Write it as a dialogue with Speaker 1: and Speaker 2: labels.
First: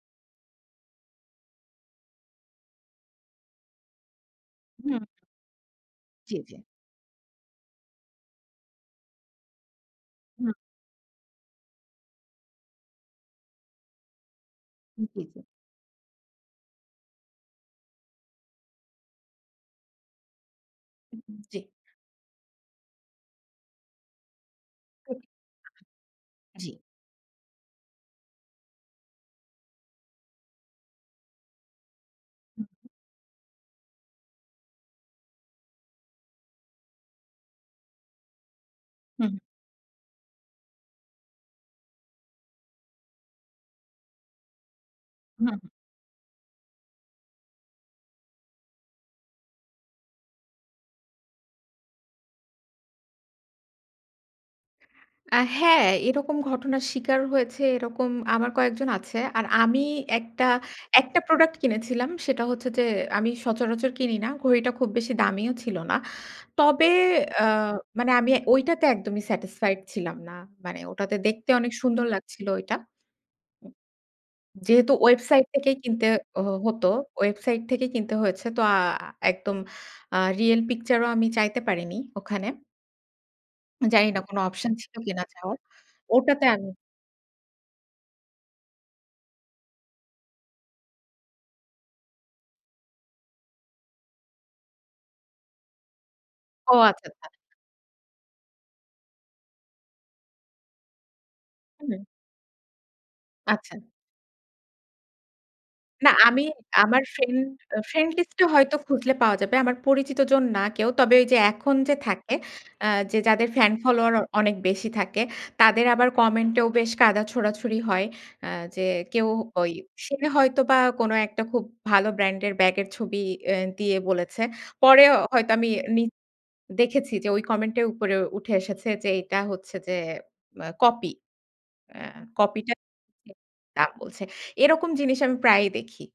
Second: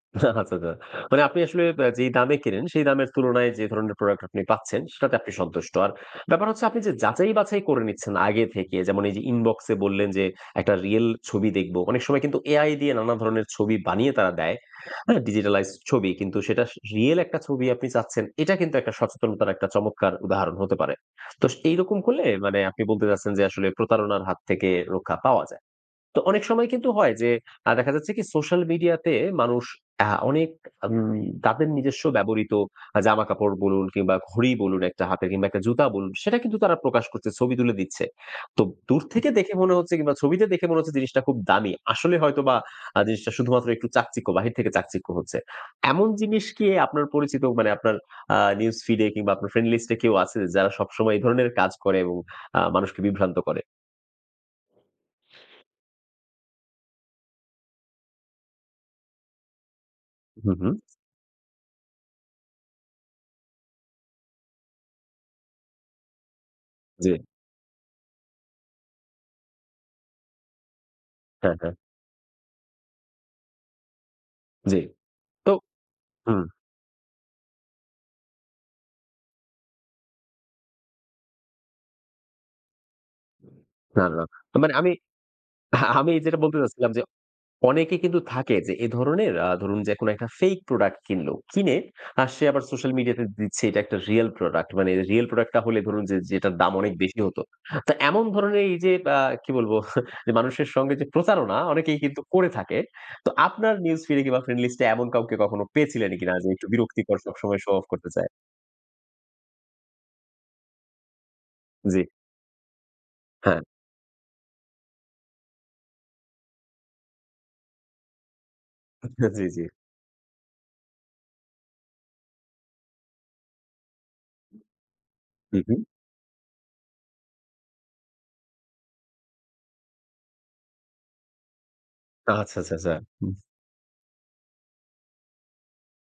Speaker 1: আচ্ছা, আচ্ছা। মানে আপনি আসলে আ যেই দামে কেনেন, সেই দামের তুলনায় যে, ধরনের প্রোডাক্ট আপনি পাচ্ছেন,
Speaker 2: হুম।
Speaker 1: সেটাতে আপনি সন্তুষ্ট। আর
Speaker 2: জি,
Speaker 1: ব্যাপার
Speaker 2: জি।
Speaker 1: হচ্ছে আপনি যে, যাচাই বাছাই করে নিচ্ছেন আগে থেকে। যেমন এই যে, ইনবক্সে বললেন যে,
Speaker 2: হুম।
Speaker 1: একটা রিয়াল ছবি দেখব। অনেক সময় কিন্তু AI দিয়ে নানা ধরনের ছবি বানিয়ে তারা দেয়,
Speaker 2: হুম,
Speaker 1: হ্যাঁ?
Speaker 2: জি, জি।
Speaker 1: digitalized ছবি। কিন্তু সেটা স রিয়াল একটা ছবি আপনি চাচ্ছেন। এটা কিন্তু একটা সচেতনতার একটা চমৎকার উদাহরণ হতে পারে।
Speaker 2: উ উ
Speaker 1: তো
Speaker 2: জি।
Speaker 1: এইরকম করলে মানে আপনি বলতে চাচ্ছেন যে, আসলে প্রতারণার হাত থেকে রক্ষা পাওয়া যায়। তো অনেক
Speaker 2: [unintelligible]
Speaker 1: সময়
Speaker 2: জি।
Speaker 1: কিন্তু হয় যে, আ দেখা যাচ্ছে কি সোশ্যাল মিডিয়াতে মানুষ আ অনেক আম তাদের নিজস্ব ব্যবহৃত
Speaker 2: হুম, উ
Speaker 1: আ জামাকাপড় বলুন, কিংবা ঘড়ি বলুন একটা হাতের, কিংবা একটা জুতা বলুন, সেটা কিন্তু তারা প্রকাশ করছে, ছবি তুলে দিচ্ছে। তো দূর থেকে
Speaker 2: হুম।
Speaker 1: দেখে মনে হচ্ছে কিংবা ছবিতে দেখে মনে হচ্ছে জিনিসটা খুব দামি। আসলে হয়তোবা আ জিনিসটা শুধুমাত্র একটু চাকচিক্য বাহির থেকে চাকচিক্য হচ্ছে।
Speaker 2: হুম।
Speaker 1: এমন জিনিস কি আপনার পরিচিত মানে আপনার আ নিউজ ফিডে, কিংবা আপনার ফ্রেন্ডলিস্টে কেউ আছে? যারা সবসময় এ ধরনের কাজ করে এবং আ মানুষকে বিভ্রান্ত করে?
Speaker 2: আ হ্যাঁ, এরকম ঘটনার শিকার হয়েছে এরকম আমার কয়েকজন আছে। আর আমি
Speaker 1: উ
Speaker 2: একটা
Speaker 1: হু, হুম।
Speaker 2: একটা প্রোডাক্ট কিনেছিলাম। সেটা হচ্ছে যে, আমি সচরাচর কিনি না, ঘড়িটা খুব বেশি দামিও ছিল না। তবে
Speaker 1: জি।
Speaker 2: অ্যা মানে আমি ওইটাতে একদমই satisfied ছিলাম না। মানে ওটাতে দেখতে
Speaker 1: হ্যাঁ, হ্যাঁ।
Speaker 2: অনেক সুন্দর লাগছিল ওইটা। উম
Speaker 1: জি।
Speaker 2: যেহেতু ওয়েবসাইট
Speaker 1: তো
Speaker 2: থেকেই কিনতে
Speaker 1: হুম।
Speaker 2: হ হতো, ওয়েবসাইট থেকেই কিনতে হয়েছে। তো আ একদম আ রিয়েল পিকচারও আমি চাইতে পারিনি ওখানে।
Speaker 1: না, না,
Speaker 2: জানিনা
Speaker 1: না।
Speaker 2: কোন অপশন
Speaker 1: মানে আমি
Speaker 2: ছিল কেনা চাওয়ার।
Speaker 1: আমি যেটা
Speaker 2: ওটাতে
Speaker 1: বলতে
Speaker 2: আমি
Speaker 1: চাচ্ছিলাম যে, অনেকে কিন্তু থাকে যে, এধরনের আ ধরুন, যে, কোনো একটা ফেইক প্রোডাক্ট কিনলো, কিনে আর সে আবার সোশ্যাল মিডিয়াতে দিচ্ছে এটা একটা রিয়াল প্রোডাক্ট। মানে রিয়াল প্রোডাক্টটা হলে ধরুন যে যেটার দাম
Speaker 2: ও
Speaker 1: অনেক
Speaker 2: আচ্ছা,
Speaker 1: বেশি
Speaker 2: আচ্ছা।
Speaker 1: হত। তা এমন ধরনের এই যে, আ কী বলব? যে, মানুষের সঙ্গে যে, প্রতারণা
Speaker 2: হুম।
Speaker 1: অনেকেই কিন্তু করে থাকে। তো আপনার
Speaker 2: আচ্ছা।
Speaker 1: নিউজ ফিডে কিংবা ফ্রেন্ডলিস্টে এমন কাউকে কখনো
Speaker 2: না,
Speaker 1: পেয়েছিলেন কিনা
Speaker 2: আমি
Speaker 1: যে, একটু
Speaker 2: আমার
Speaker 1: বিরক্তিকর,
Speaker 2: ফ্রেন্ড
Speaker 1: সবসময় শো-অফ
Speaker 2: ফ্রেন্ড
Speaker 1: করতে চায়?
Speaker 2: লিস্টে হয়তো খুঁজলে পাওয়া যাবে। আমার পরিচিত জন না কেউ। তবে ওইযে এখন যে,
Speaker 1: জি।
Speaker 2: থাকে, অ্যা যে, যাদের
Speaker 1: হ্যাঁ।
Speaker 2: ফ্যান ফলোয়ার অনেক বেশি থাকে, তাদের আবার কমেন্টেও বেশ কাদা ছোড়াছুড়ি হয়। অ্যা যে, কেউ
Speaker 1: জি, জি।
Speaker 2: ওই সে হয়তোবা কোনো একটা খুব ভালো ব্র্যান্ডের ব্যাগের ছবি অ্যা দিয়ে বলেছে। পরে হয়তো
Speaker 1: হু,
Speaker 2: আমি
Speaker 1: হুম।
Speaker 2: নি দেখেছি যে, ওই কমেন্টে উপরে উঠে এসেছে যে, এইটা হচ্ছে যে, আ কপি। অ্যা
Speaker 1: আচ্ছা,
Speaker 2: কপিটা
Speaker 1: আচ্ছা, আচ্ছা।
Speaker 2: [unintelligible]
Speaker 1: হুম।
Speaker 2: তা বলছে। এরকম জিনিস আমি প্রায়ই দেখি।